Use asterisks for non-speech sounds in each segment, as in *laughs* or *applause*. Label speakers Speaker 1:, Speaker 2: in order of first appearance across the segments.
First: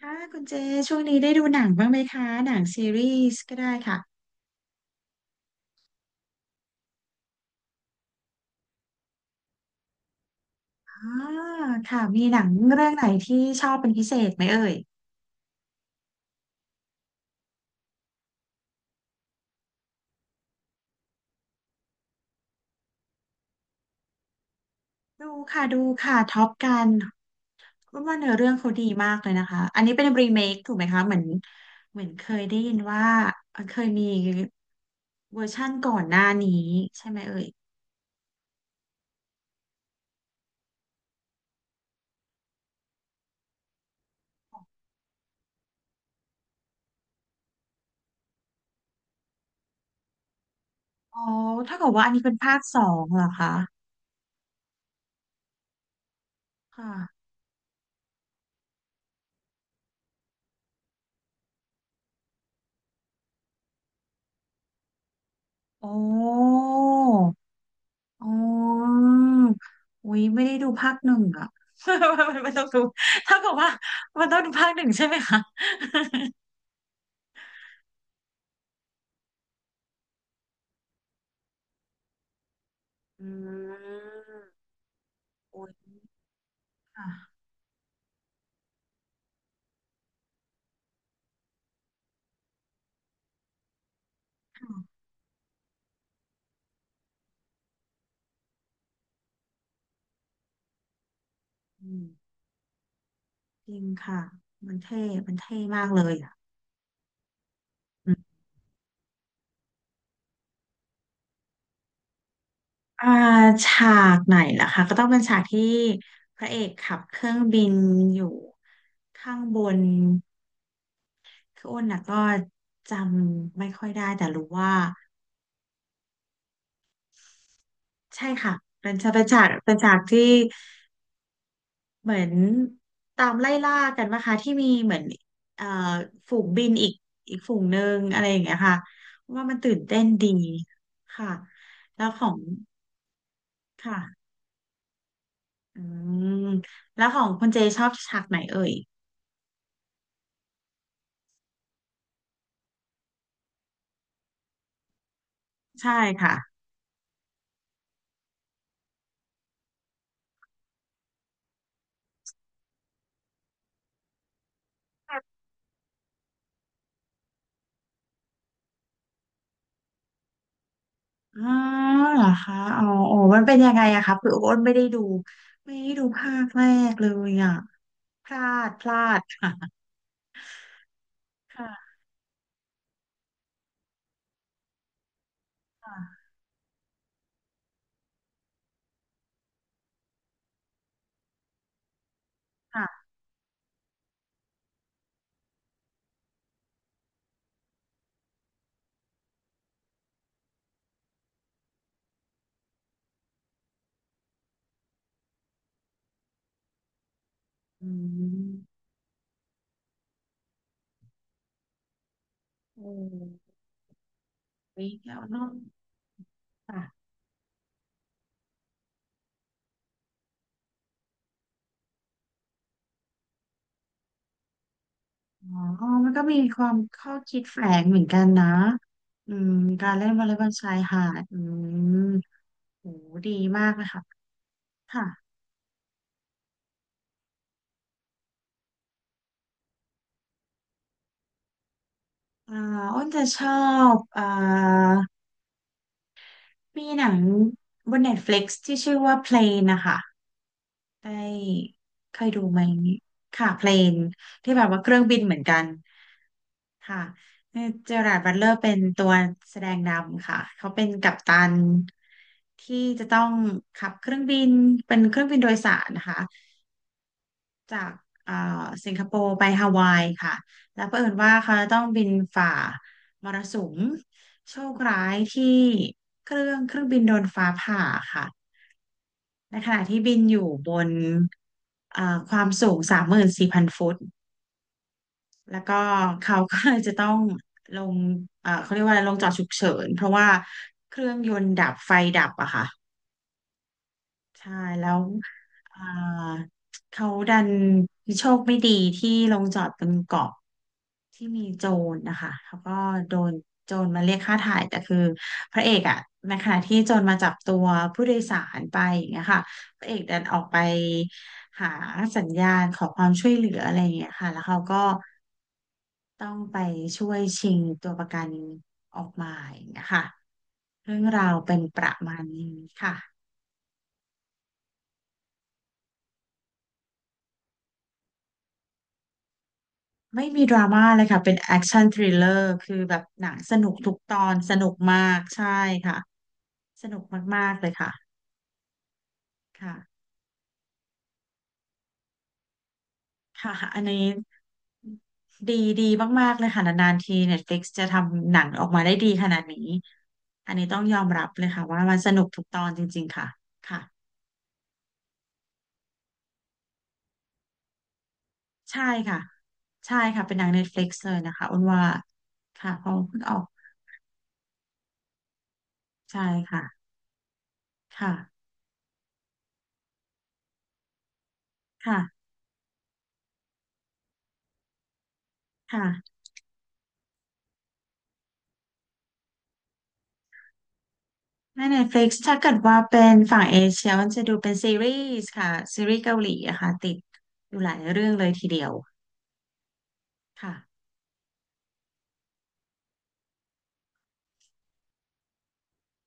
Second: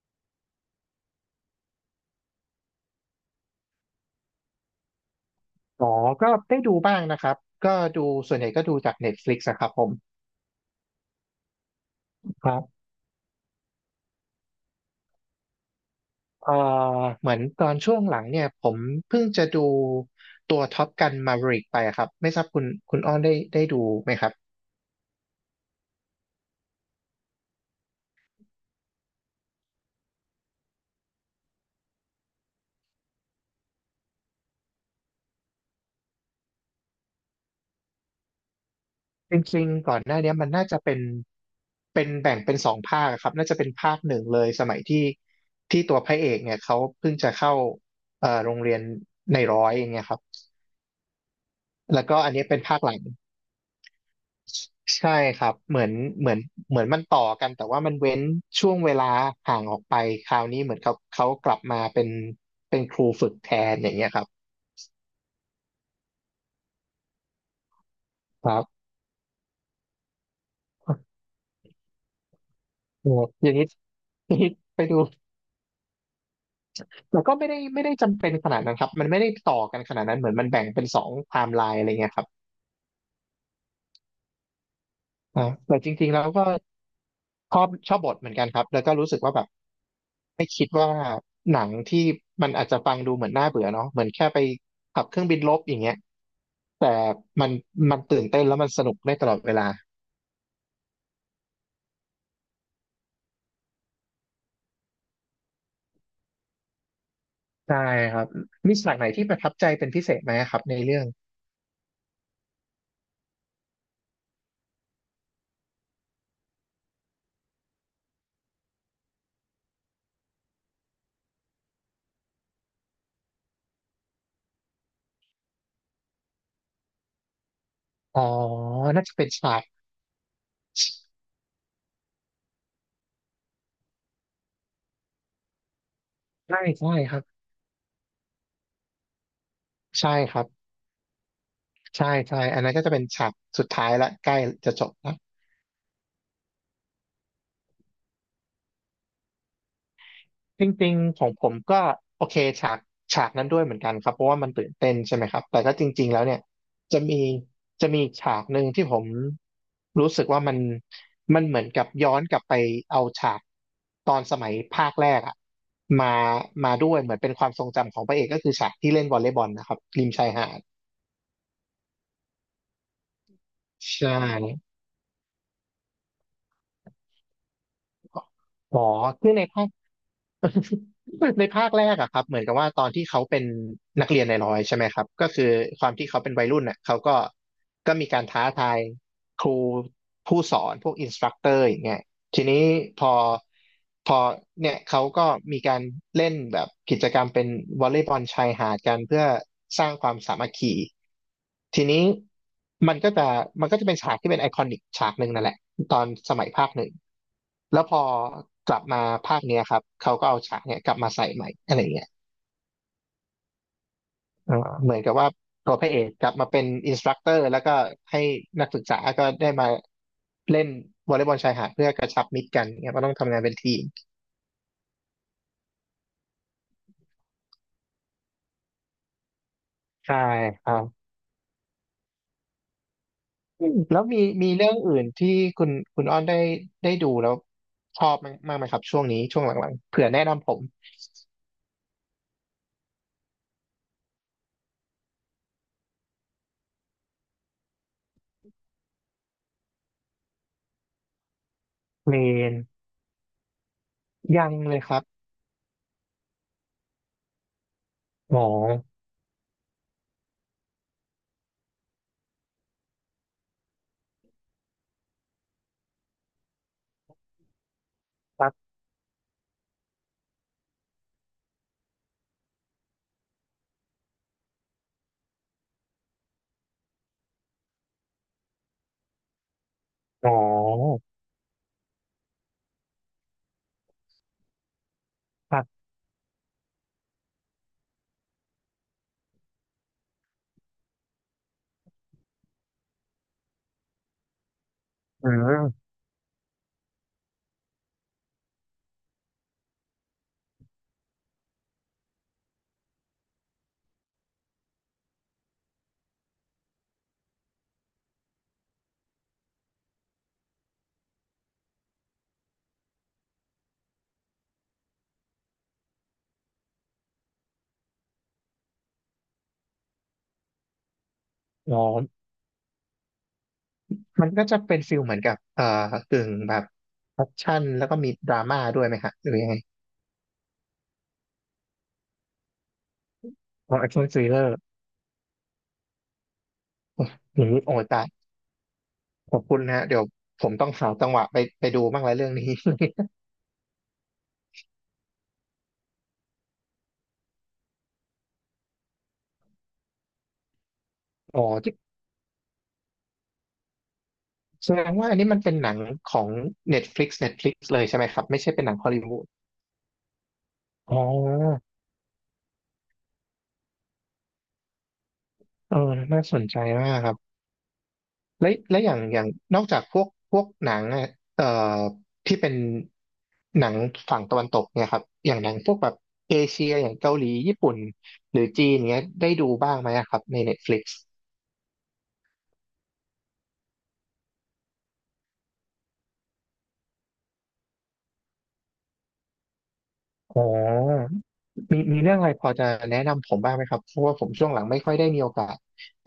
Speaker 1: ค่ะคุณเจช่วงนี้ได้ดูหนังบ้างไหมคะหนังซีรีส์ก็ได้ค่ะ
Speaker 2: อ๋อก็ได้ดูบ้างนะครับก็ดูส่วนใหญ่ก็ดูจาก Netflix อะครับผม
Speaker 1: อ่าค่ะมีหนั
Speaker 2: ค
Speaker 1: ง
Speaker 2: รับ
Speaker 1: เรื่องไหนที่ชอบเป็นพิเศษไหมเอ่ย
Speaker 2: เอ่อเหมือนตอนช่วงหลังเนี่ยผมเพิ่งจะดูตัวท็อปกันมา v e ริกไปอะครับไม่ทราบคุณคุณอ้อนได้ดูไหมครับ
Speaker 1: ดูค่ะดูค่ะท็อปกันว่าเนื้อเรื่องเขาดีมากเลยนะคะอันนี้เป็นรีเมคถูกไหมคะเหมือนเคยได้ยินว่าเคยมีเวอร์ชั่นก่อนหน้านี้ใช่ไหมเอ่ย
Speaker 2: จริงๆก่อนหน้าเนี้ยมันน่าจะเป็นแบ่งเป็นสองภาคอะครับน่าจะเป็นภาคหนึ่งเลยสมัยที่ตัวพระเอกเนี่ยเขาเพิ่งจะเข้าโรงเรียนในร้อยอย่างเงี้ยครับ
Speaker 1: อ๋อถ้าเกิดว่า
Speaker 2: แล้ว
Speaker 1: อัน
Speaker 2: ก็
Speaker 1: นี้
Speaker 2: อั
Speaker 1: เป็
Speaker 2: น
Speaker 1: น
Speaker 2: นี้
Speaker 1: ภา
Speaker 2: เป็
Speaker 1: ค
Speaker 2: น
Speaker 1: ส
Speaker 2: ภาค
Speaker 1: อ
Speaker 2: หลัง
Speaker 1: งเหรอคะ
Speaker 2: ใช่ครับเหมือนเหมือน
Speaker 1: ค่ะ
Speaker 2: มันต่อกันแต่ว่ามันเว้นช่วงเวลาห่างออกไปคราวนี้เหมือนเขากลับมาเป็นครูฝึกแทนอย่างเงี้ยครับ
Speaker 1: โอ้ อ๋
Speaker 2: ครับ
Speaker 1: ออุ้ยไม่ได้ดูภาคหนึ่งอะ *laughs* ไม่ต้องดู
Speaker 2: โอ้
Speaker 1: ถ้า
Speaker 2: อ
Speaker 1: เกิ
Speaker 2: ย่า
Speaker 1: ด
Speaker 2: งนี้
Speaker 1: ว่ามันต้องดูภาคห
Speaker 2: ไป
Speaker 1: นึ่ง
Speaker 2: ดู
Speaker 1: ใช่ไหมคะ
Speaker 2: แล้วก็ไม่ได้จำเป็นขนาดนั้นครับมันไม่ได้ต่อกันขนาดนั้นเหมือนมันแบ่งเป็นสองไทม์ไลน์อะไรเงี้ยครับ
Speaker 1: อืมโอ้ย
Speaker 2: แต่จริงๆแล้วก็
Speaker 1: ค่ะ
Speaker 2: ชอบบทเหมือนกันครับแล้วก็รู้สึกว่าแบบหนังที่มันอาจจะฟังดูเหมือนน่าเบื่อเนาะเหมือนแค่ไปขับเครื่องบินรบอย่างเงี้ยแต่มันตื่นเต้นแล้วมันสนุกได้ตลอดเวลา
Speaker 1: อืมจริงค่ะมันเท่มันเท่มากเลยอ่ะ
Speaker 2: ได้
Speaker 1: อื
Speaker 2: ครับ
Speaker 1: ม
Speaker 2: มีฉากไหนที่ประทับใจเป็นพิเศษไหมครับในเรื่อง
Speaker 1: อ่าฉากไหนล่ะคะก็ต้องเป็นฉากที่พระเอกขับเครื่องบินอยู่ข้างบนคืออ้นน่ะก็จำไม่ค่อยได้แต่รู้ว่า
Speaker 2: อ๋อ
Speaker 1: ใช่ค่ะเป็น
Speaker 2: น่า
Speaker 1: ฉาก
Speaker 2: จะ
Speaker 1: เป็
Speaker 2: เป็
Speaker 1: น
Speaker 2: น
Speaker 1: ฉาก
Speaker 2: ฉาก
Speaker 1: เป็นฉากที่ เหมือนตามไล่ล่ากันนะคะที่มีเหมือนเอ่อฝูง
Speaker 2: ใช่
Speaker 1: บินอี
Speaker 2: ใช่
Speaker 1: ก
Speaker 2: ครับ
Speaker 1: อีกฝูงหนึ่งอะไรอย่างเงี้ยค่ะว่ามันตื่นเต้น
Speaker 2: ใช่
Speaker 1: ดี
Speaker 2: ครับ
Speaker 1: ค่ะแล้
Speaker 2: ใช่
Speaker 1: วขอ
Speaker 2: ใช่
Speaker 1: ง
Speaker 2: อันนั้นก็จะเป็นฉากสุดท้าย
Speaker 1: ค่ะ
Speaker 2: ละใกล้จะจบละ
Speaker 1: อืมแล้วของคุณเจชอบฉากไหนเอ่ย
Speaker 2: จริงๆของผมก็โอเคฉากนั้นด้วยเหมือนกันครับเพราะว่ามันตื่นเต้นใช่ไหมครับแต่ก็จ
Speaker 1: ใช่
Speaker 2: ริงๆแล้ว
Speaker 1: ค่ะ
Speaker 2: เนี่ยจะมีฉากหนึ่งที่ผมรู้สึกว่ามันเหมือนกับย้อนกลับไปเอาฉากตอนสมัยภาคแรกอะมาด้วยเหมือนเป็นความทรงจำของพระเอกก็คือฉากที่เล่นวอลเลย์บอลนะครับริมชายหาด
Speaker 1: อ๋อเหรอคะอ๋ออ๋อมันเป็นยังไงอะ
Speaker 2: ใช่
Speaker 1: คะคือโอ้นไม่ได้ดูภาคแรกเลยอะพลาด
Speaker 2: อ๋อ
Speaker 1: พลาด
Speaker 2: คือใน
Speaker 1: ค่ะ
Speaker 2: ภา *laughs* ในภาคแร
Speaker 1: ค่ะ
Speaker 2: กอะครับเหมือนกับว่าตอนที่เขาเป็นนักเรียนในร้อยใช่ไหมครับก็คือความที่เขา
Speaker 1: ค่ะ
Speaker 2: เป็นวัยรุ่นน่ะเขาก็มีการท้าทายครูผู้สอนพวกอินสตรัคเตอร์อย่างเงี้ยทีนี้
Speaker 1: ค่ะ
Speaker 2: พอพอเนี่ยเขาก็มีการเล่นแบบกิจกรรมเป็นวอลเลย์บอลชายหาดกันเพื่อสร้างความสามัคคีทีนี้มันก็จะเป็นฉากที่เป็นไอคอนิกฉากหนึ่งนั่นแหละตอนสมัยภาคหนึ่ง แล้ว
Speaker 1: อื
Speaker 2: พอกลั
Speaker 1: ม
Speaker 2: บมาภาคเนี้ยครับเขาก็เอาฉากเนี่ยกลับมาใส่ใหม่อะไรเงี้ย
Speaker 1: โอ
Speaker 2: เออ
Speaker 1: ้
Speaker 2: เห
Speaker 1: ย
Speaker 2: มือนกับ
Speaker 1: แล้ว
Speaker 2: ว่า
Speaker 1: เนอะ
Speaker 2: ตัวพระเอกกลับมาเป็น
Speaker 1: ค่ะ
Speaker 2: อินสตรัคเตอร์แล้วก็ให้นักศึกษาก็ได้มาเล่นวอลเลย์บอลชายหาดเพื่อกระชับมิตรกันเนี่ยมันต้องทำงานเป็นทีม
Speaker 1: อ๋อมันก็มีความข้อคิดแฝงเหมือนกันนะ อืม การเล่น
Speaker 2: ใช่
Speaker 1: วอลเลย์บอล
Speaker 2: ค
Speaker 1: ชา
Speaker 2: รั
Speaker 1: ย
Speaker 2: บ
Speaker 1: หาด อืมโหดีมา
Speaker 2: อื
Speaker 1: ก
Speaker 2: ม
Speaker 1: เลย
Speaker 2: แล้
Speaker 1: ค่ะ
Speaker 2: วมีเรื่องอื่
Speaker 1: ค่ะ
Speaker 2: นที่คุณอ้อนได้ดูแล้วชอบมั้ยมากไหมครับช่วงนี้ช่วงหลังๆเผื่อแนะนำผม
Speaker 1: อ่าอ้นจะชอบอ่ามีหนังบน Netflix ที่ชื่อว่า Plane นะคะได้
Speaker 2: เม
Speaker 1: เคยดู
Speaker 2: น
Speaker 1: ไหม ค่ะ Plane
Speaker 2: ยั
Speaker 1: ที่
Speaker 2: ง
Speaker 1: แบบ
Speaker 2: เล
Speaker 1: ว่า
Speaker 2: ย
Speaker 1: เค
Speaker 2: ค
Speaker 1: รื่
Speaker 2: รั
Speaker 1: อ
Speaker 2: บ
Speaker 1: งบินเหมือนกัน ค่ะเจอราร์ดบัต
Speaker 2: หม
Speaker 1: เล
Speaker 2: อ
Speaker 1: อร์เป็นตัวแสดงนำค่ะเขาเป็นกัปตันที่จะต้องขับเครื่องบินเป็นเครื่องบินโดยสารนะคะจากเอ่อ
Speaker 2: ครับ
Speaker 1: สิงคโปร์ไปฮาวายค่ะแล้วเผอิญว่าเขาจะต้องบินฝ่ามรสุมโชคร้ายที่เครื่องบินโดนฟ้าผ่าค่ะในขณะที่บิน
Speaker 2: หม
Speaker 1: อยู่บน
Speaker 2: อ
Speaker 1: ความสูง34,000 ฟุต
Speaker 2: ค
Speaker 1: แล้
Speaker 2: รั
Speaker 1: วก็
Speaker 2: บ
Speaker 1: เขาก็เลยจะต้องลง *laughs* เขาเรียกว่าอะไรลงจอดฉุกเฉินเพราะว่าเครื่องยนต์ดับไฟดับอะค่ะใช่แล้ว
Speaker 2: อื
Speaker 1: เอ่
Speaker 2: ม
Speaker 1: อเขาดันโชคไม่ดีที่ลงจอดบนเกาะที่มีโจรนะคะเขาก็โดนโจรมาเรียกค่าถ่ายแต่คือพระเอกอะในขณะที่โจรมาจับตัวผู้โดยสารไปอย่างเงี้ยค่ะพระเอกดันออกไปหาสัญญาณขอความช่วยเหลืออะไรอย่างเงี้ยค่ะแล้วเขาก็ ต้องไปช่วยชิงตัวประกันออกมาอย่างเงี้ยค่ะเรื่องราวเป็น
Speaker 2: อ
Speaker 1: ประมา
Speaker 2: อ
Speaker 1: ณนี้ค่ะ
Speaker 2: มันก็จะเป็นฟิลเหมือนกับกึ่งแบบแอคชั่นแล้วก็มีดราม่าด้วยไหมฮะหรือยังไง
Speaker 1: ไม่มีดราม่าเลยค่ะเป็นแอคชั่นทริลเลอร์คือแบบหนังสนุ
Speaker 2: อ๋
Speaker 1: ก
Speaker 2: อแอค
Speaker 1: ทุก
Speaker 2: ชั่น
Speaker 1: ต
Speaker 2: ทริ
Speaker 1: อ
Speaker 2: ล
Speaker 1: น
Speaker 2: เลอ
Speaker 1: ส
Speaker 2: ร์
Speaker 1: นุกมากใช่ค่ะสนุก
Speaker 2: อย่า
Speaker 1: มา
Speaker 2: ง
Speaker 1: ก
Speaker 2: นี้
Speaker 1: ๆเล
Speaker 2: โอ้
Speaker 1: ย
Speaker 2: ย
Speaker 1: ค่ะ
Speaker 2: ตายขอบคุณ
Speaker 1: ค่ะ
Speaker 2: นะฮะเดี๋ยวผมต้องหาจังหวะไปดูบ้างแล้วเรื่องนี้
Speaker 1: ค่ะอันนี้ดีดีมากๆเลยค่ะนานๆที Netflix จะทำหนังออกมาได้ดีขนาดนี้อันนี้ต้องยอมรับ
Speaker 2: *laughs* อ๋อ
Speaker 1: เลยค่ะ
Speaker 2: ที่
Speaker 1: ว่ามันสนุกทุกตอนจริงๆค่ะค่ะ
Speaker 2: แสดงว่าอันนี้มันเป็นหนังของ Netflix เลยใช่ไหมครับไม่ใช่เป็นหนัง
Speaker 1: ใช่
Speaker 2: ฮอลลีวู
Speaker 1: ค่ะ
Speaker 2: ด
Speaker 1: ใช่ค่ะเป็นหนัง Netflix
Speaker 2: อ๋อ
Speaker 1: เลยนะคะอ้นว่าค่ะเพอเพิ่งออก
Speaker 2: เออ
Speaker 1: ใช่
Speaker 2: น่าสนใจ
Speaker 1: ค่ะ
Speaker 2: มากครับ
Speaker 1: ค่ะ
Speaker 2: และอย่างนอกจากพวกหนังอะเอ่อ
Speaker 1: ค่ะ
Speaker 2: ที่เป็นหนังฝั่งตะวันตกเนี่ยครับอย่างหนังพวกแบบ
Speaker 1: ค่ะ
Speaker 2: เอเชียอย่างเกาหลีญี่ปุ่นหรือจีนเนี้ยได้ดูบ้างไหมอะครับใน Netflix
Speaker 1: ใน Netflix ถ้าเกิดว่าเป็นฝั่งเอเชียมันจะดูเป็นซีรีส์ค่ะซีรีส์เกาหลีอะค่ะติดอยู่หลายเรื่องเลยทีเดียว
Speaker 2: อ๋
Speaker 1: ค่ะ
Speaker 2: อมีเรื่องอะไรพอจะแนะนำผมบ้างไหมครับเพราะว่าผมช่วงหลังไม่ค่อยได้มีโอกาส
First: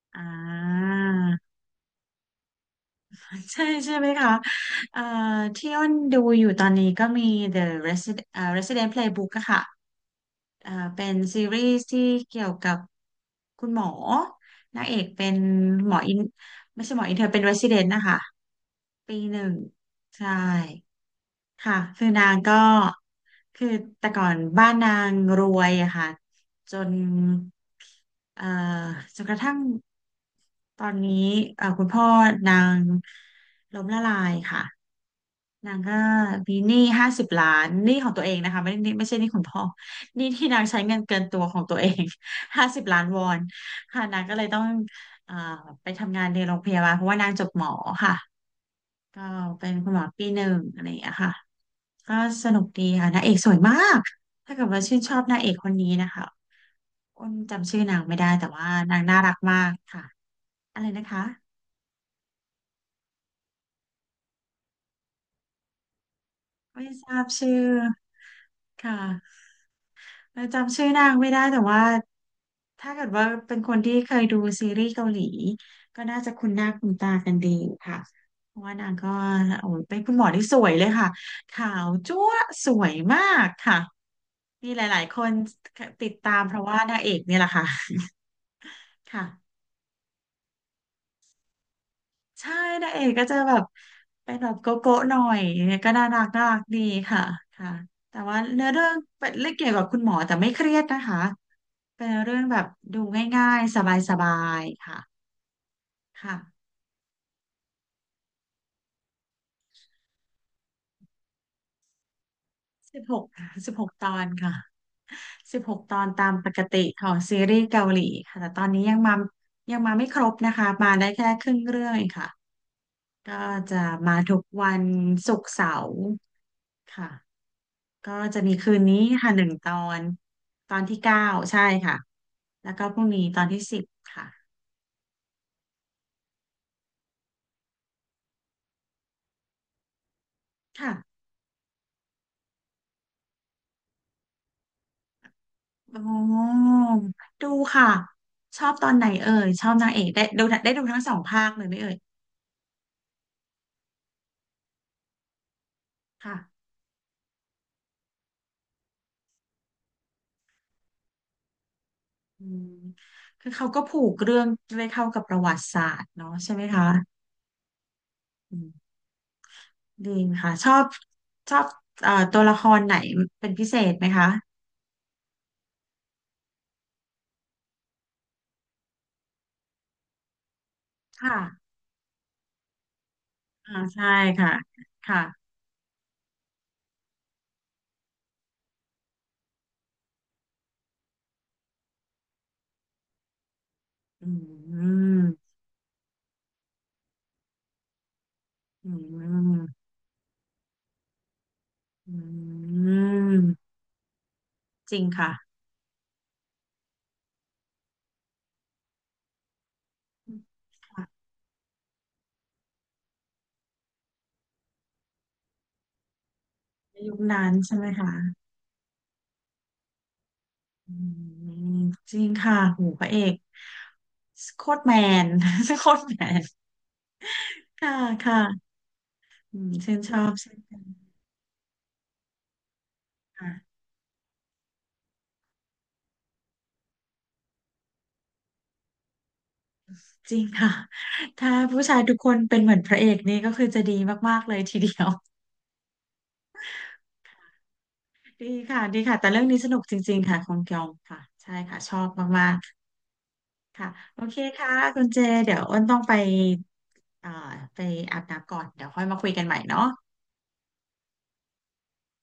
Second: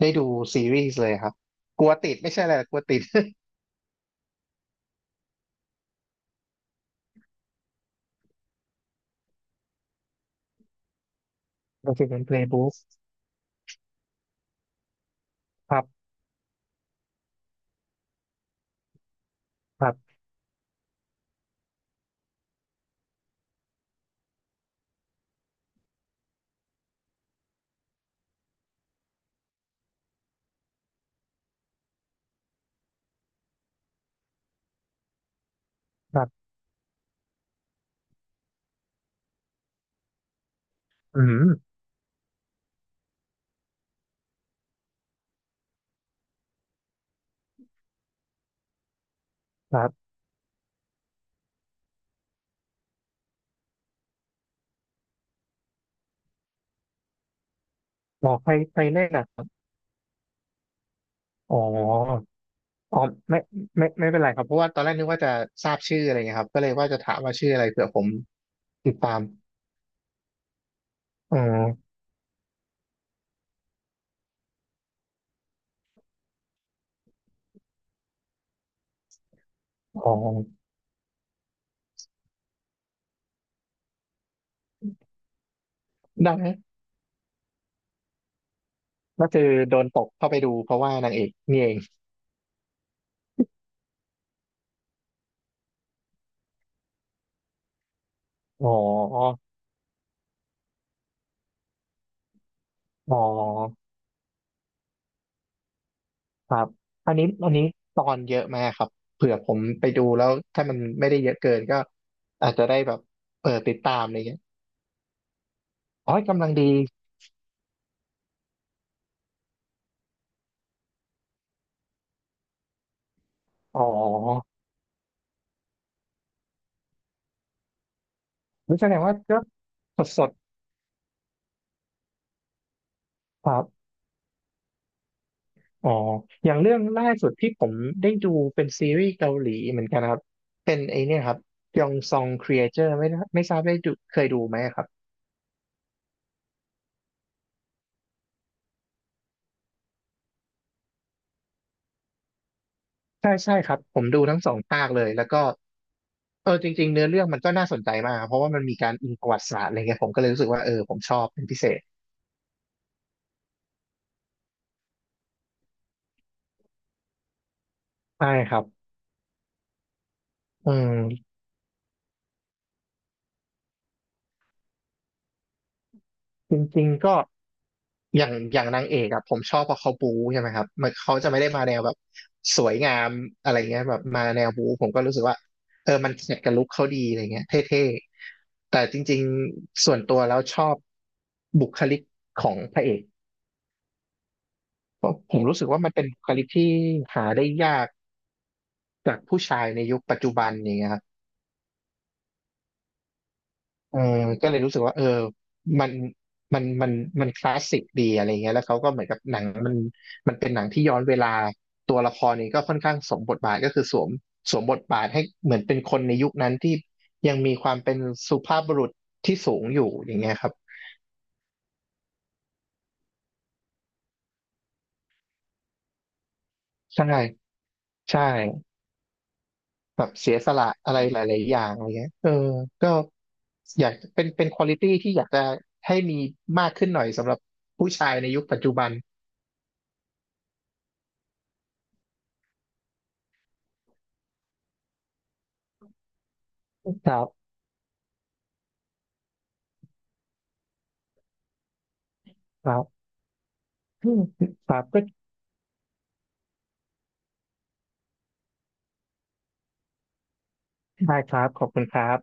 Speaker 2: ได้
Speaker 1: อ่
Speaker 2: ดูซีรีส์เลยครับ
Speaker 1: า
Speaker 2: กลัวติดไม่ใช่อะไรหรอกกลัวติด
Speaker 1: ใช่ใช่ไหมคะเอ่อที่อ้นดูอยู่ตอนนี้ก็มี The Resident Resident Playbook อะค่ะเป็นซีรีส์
Speaker 2: *laughs* โอ
Speaker 1: ที่
Speaker 2: เคเป็น
Speaker 1: เกี่ยวกั
Speaker 2: Playbook
Speaker 1: บคุณหมอนางเอกเป็น
Speaker 2: ครั
Speaker 1: หมอ
Speaker 2: บ
Speaker 1: อินไม่ใช่หมออินเธอเป็น Resident นะคะ ปีหนึ่ง
Speaker 2: ครับ
Speaker 1: ใช่ ค่ะคือนางก็คือแต่ก่อนบ้านนางรวยอะค่ะจนเอ่อจนกระทั่งตอนนี้คุณพ่อนางล้มละลายค่ะนางก็
Speaker 2: ครับ
Speaker 1: มีหนี้ห้าสิบล้านหนี้ของตัวเองนะคะไม่ได้หนี้ไม่ใช่หนี้คุณพ่อหนี้ที่นางใช้เงินเกิ
Speaker 2: อื
Speaker 1: นตัว
Speaker 2: ม
Speaker 1: ของตัวเอง *laughs* 50 ล้านวอนค่ะนางก็เลยต้องเอ่อไปทำงานในโรงพยาบาลเพราะว่านางจบหมอค่ะก็เป็น
Speaker 2: ครั
Speaker 1: คุณหมอ
Speaker 2: บ
Speaker 1: ปีหนึ่งอะไรอย่างเงี้ยค่ะ ก็สนุกดีค่ะนางเอกสวยมากถ้าเกิดว่าชื่นชอบนางเอกคนนี้นะคะอ้นจำชื่อนางไม่
Speaker 2: อ
Speaker 1: ได้
Speaker 2: อก
Speaker 1: แต่
Speaker 2: ใคร
Speaker 1: ว่า
Speaker 2: ใคร
Speaker 1: นาง
Speaker 2: เล่น
Speaker 1: น่า
Speaker 2: อ่ะ
Speaker 1: รั
Speaker 2: ค
Speaker 1: ก
Speaker 2: รับ
Speaker 1: มากค่ะอะไรนะคะ
Speaker 2: อ๋อ อ๋อไม่ไม่ไม่เป็นไรครับเพราะว่าตอนแรกนึกว่าจะทราบชื่ออะไรเงี้ยครับก็เลย
Speaker 1: ไม่
Speaker 2: ว่าจะ
Speaker 1: ท
Speaker 2: ถา
Speaker 1: รา
Speaker 2: ม
Speaker 1: บ
Speaker 2: ว่าชื่อ
Speaker 1: ชื่อ
Speaker 2: อะไรเผื่อผมติ
Speaker 1: ค่ะ
Speaker 2: ดตาม
Speaker 1: แล้วจำชื่อนางไม่
Speaker 2: อ๋
Speaker 1: ได้แต่ว่า
Speaker 2: อ
Speaker 1: ถ้าเกิดว่าเป็นคนที่เคยดูซีรีส์เกาหลีก็น่าจะคุ้นหน้าคุ้นตากันดีค่ะเพราะว่านางก็โอ้ยเป็น
Speaker 2: อ๋
Speaker 1: คุ
Speaker 2: อ
Speaker 1: ณหมอที่สวยเลยค่ะขาวจั๊วะสวยมากค่ะมีหลายๆคนติดตา
Speaker 2: ได้
Speaker 1: ม
Speaker 2: ไหม
Speaker 1: เพราะว่านางเอกเนี่ยแหละค่ะค่ะ
Speaker 2: ก็คือโดนตกเข้าไปดูเพราะว่านางเอกนี่เอง
Speaker 1: ใช่นางเอกก็จะแบบเป็นแบบโกโก้หน่อยเนี่ยก็น่ารักน่ารักดีค่ะค่ะแต่ว่าเนื้
Speaker 2: อ๋
Speaker 1: อเรื่องเป็น
Speaker 2: อ
Speaker 1: เรื่องเกี่ยวกับคุณหมอแต่ไม่เครียดนะคะเป็นเรื่องแบบดู
Speaker 2: อ๋อ
Speaker 1: ง่ายๆสบายๆค่ะ
Speaker 2: ครั
Speaker 1: ค่ะ
Speaker 2: บอันนี้ตอนเยอะมากครับเผื่อผมไปดูแล้วถ้ามันไม่ได้เยอะเกินก็อาจจะได้แบ
Speaker 1: สิ
Speaker 2: บ
Speaker 1: บหก
Speaker 2: เปิดติดตาม
Speaker 1: ต
Speaker 2: อะ
Speaker 1: อ
Speaker 2: ไร
Speaker 1: น
Speaker 2: เงี้ย
Speaker 1: ค่ะสิบหกตอน
Speaker 2: อ๋อ
Speaker 1: ตาม
Speaker 2: กำ
Speaker 1: ป
Speaker 2: ลัง
Speaker 1: ก
Speaker 2: ดี
Speaker 1: ติของซีรีส์เกาหลีค่ะแต่ตอนนี้ยังมาไม่ครบนะคะมาได้แค่ครึ่งเรื่องเองค่ะก็จะ
Speaker 2: อ๋
Speaker 1: มาทุก
Speaker 2: อ
Speaker 1: วันศุกร์เสาร์ค่ะ ก็จะมีคื
Speaker 2: นี่
Speaker 1: น
Speaker 2: แสด
Speaker 1: นี้
Speaker 2: งว่า
Speaker 1: ค่ะ
Speaker 2: ก็
Speaker 1: หนึ่งตอ
Speaker 2: ส
Speaker 1: น
Speaker 2: ด
Speaker 1: ตอนที่ 9ใช่ค่ะแล้วก็พรุ่งนี้ตอ
Speaker 2: ค
Speaker 1: น
Speaker 2: รั
Speaker 1: ที่สิบ
Speaker 2: บ
Speaker 1: ค่ะ
Speaker 2: อ๋ออย่างเรื่องล่าสุดที่ผมได้ดูเป็นซีรีส์เกาหลีเหมือนกันครับ เป็น
Speaker 1: ค่ะ
Speaker 2: ไอเนี่ยครับยองซองครีเอเตอร์ไม่ทราบได้ดูเคยดูไหมครับ
Speaker 1: โอ้ดูค่ะชอบตอนไหนเอ่ยชอบนางเอกได้ดูทั้งสองภาคเลยไหมเอ่ย
Speaker 2: ใช่ใช่ครับ ผมดูทั้งสองภาคเลย แล้วก็เออ
Speaker 1: ค่ะ
Speaker 2: จริงๆเนื้อเรื่องมันก็น่าสนใจมากครับเพราะว่ามันมีการอิงประวัติศาสตร์อะไรเงี้ยผมก็เลยรู้สึกว่าเออผมชอบเป็นพิเศษ
Speaker 1: อืมคือเขาก็ผูกเรื่องด้วยเข้ากับประวัติศาสตร์เนาะใช่ไหมคะ
Speaker 2: ใช่ค
Speaker 1: อื
Speaker 2: รับ
Speaker 1: มดีค่ะช
Speaker 2: อื
Speaker 1: อบ
Speaker 2: ม
Speaker 1: ชอบตัวละครไหนเป็นพิเศษไหมคะ
Speaker 2: จริงๆก็ อย่างนางเอกอะผมชอบเพราะเขาบู๊ใช่ไหมครับมันเขาจะ
Speaker 1: ค่ะ
Speaker 2: ไม่ได้มาแนวแบบสวยงามอะไร
Speaker 1: อ่า
Speaker 2: เงี้ยแบบ
Speaker 1: ใช่
Speaker 2: มาแนว
Speaker 1: ค่ะ
Speaker 2: บู๊ผมก็รู้
Speaker 1: ค่ะ
Speaker 2: สึกว่าเออมันแมทกับลุคเขาดีอะไรเงี้ยเท่ๆแต่จริงๆส่วนตัวแล้วชอบบุคลิกของพระเอก
Speaker 1: อื
Speaker 2: เพราะผม
Speaker 1: ม
Speaker 2: รู้สึกว่ามันเป็นบุคลิกที่หาได้ยาก
Speaker 1: อื
Speaker 2: จากผู้ชายใน
Speaker 1: ม
Speaker 2: ยุคปัจจุบันอย่างเงี้ยครับ
Speaker 1: อืม
Speaker 2: เออก็เลยรู้สึก
Speaker 1: จ
Speaker 2: ว่า
Speaker 1: ริ
Speaker 2: เอ
Speaker 1: ง
Speaker 2: อ
Speaker 1: ค่ะ
Speaker 2: มันมันมันคลาสสิกดีอะไรเงี้ยแล้วเขาก็เหมือนกับหนังมันเป็นหนังที่ย้อน
Speaker 1: ค่ะ
Speaker 2: เวลาตัวละครนี้ก็ค่อนข้างสวมบทบาทก็คือสวมบทบาทให้เหมือนเป็นคนในยุคนั้นที่
Speaker 1: ในยุค
Speaker 2: ยัง
Speaker 1: นั้น
Speaker 2: มีควา
Speaker 1: ใช่
Speaker 2: ม
Speaker 1: ไหม
Speaker 2: เป็น
Speaker 1: คะ
Speaker 2: สุภาพบุรุษที่สูงอยู่อย่างเงี้ยครับ
Speaker 1: อืมจริงค่ะโหพระเอกโคตรแมน *laughs* โคตรแมน
Speaker 2: ใช่
Speaker 1: ค่ะ
Speaker 2: ใช่
Speaker 1: ค่ะอืมชื่น
Speaker 2: แบ
Speaker 1: ช
Speaker 2: บ
Speaker 1: อ
Speaker 2: เสี
Speaker 1: บ
Speaker 2: ยส
Speaker 1: เช่น
Speaker 2: ละ
Speaker 1: กัน
Speaker 2: อะไรหลายๆอย่างอะไรเงี้ยเออก็
Speaker 1: ค่ะ
Speaker 2: อยากเป็นควอลิตี้ที่อยากจะให้มีมากขึ้นหน่อยสำหรับผู้ชายในยุคปัจจุบัน
Speaker 1: จริงค่ะถ้าผู้ชายทุกคนเป็นเหมือนพระเอกนี่ก็คือจะดีมากๆเลยทีเดียว
Speaker 2: ครับ
Speaker 1: ดีค่ะดีค่ะแต่เรื่องนี้สนุกจริงๆค่ะของเกยองค่ะใช่ค่ะชอบมาก
Speaker 2: ครับ
Speaker 1: ๆค่ะ
Speaker 2: อื
Speaker 1: โอ
Speaker 2: ม
Speaker 1: เค
Speaker 2: ค
Speaker 1: ค่ะ
Speaker 2: รับก็
Speaker 1: คุณเจเดี๋ยวอ้นต้องไปเอ่อไปอาบน้ำก่อนเดี๋ยวค่อยมาคุยกันใหม่เนาะ
Speaker 2: ได้ครับขอบคุณครับ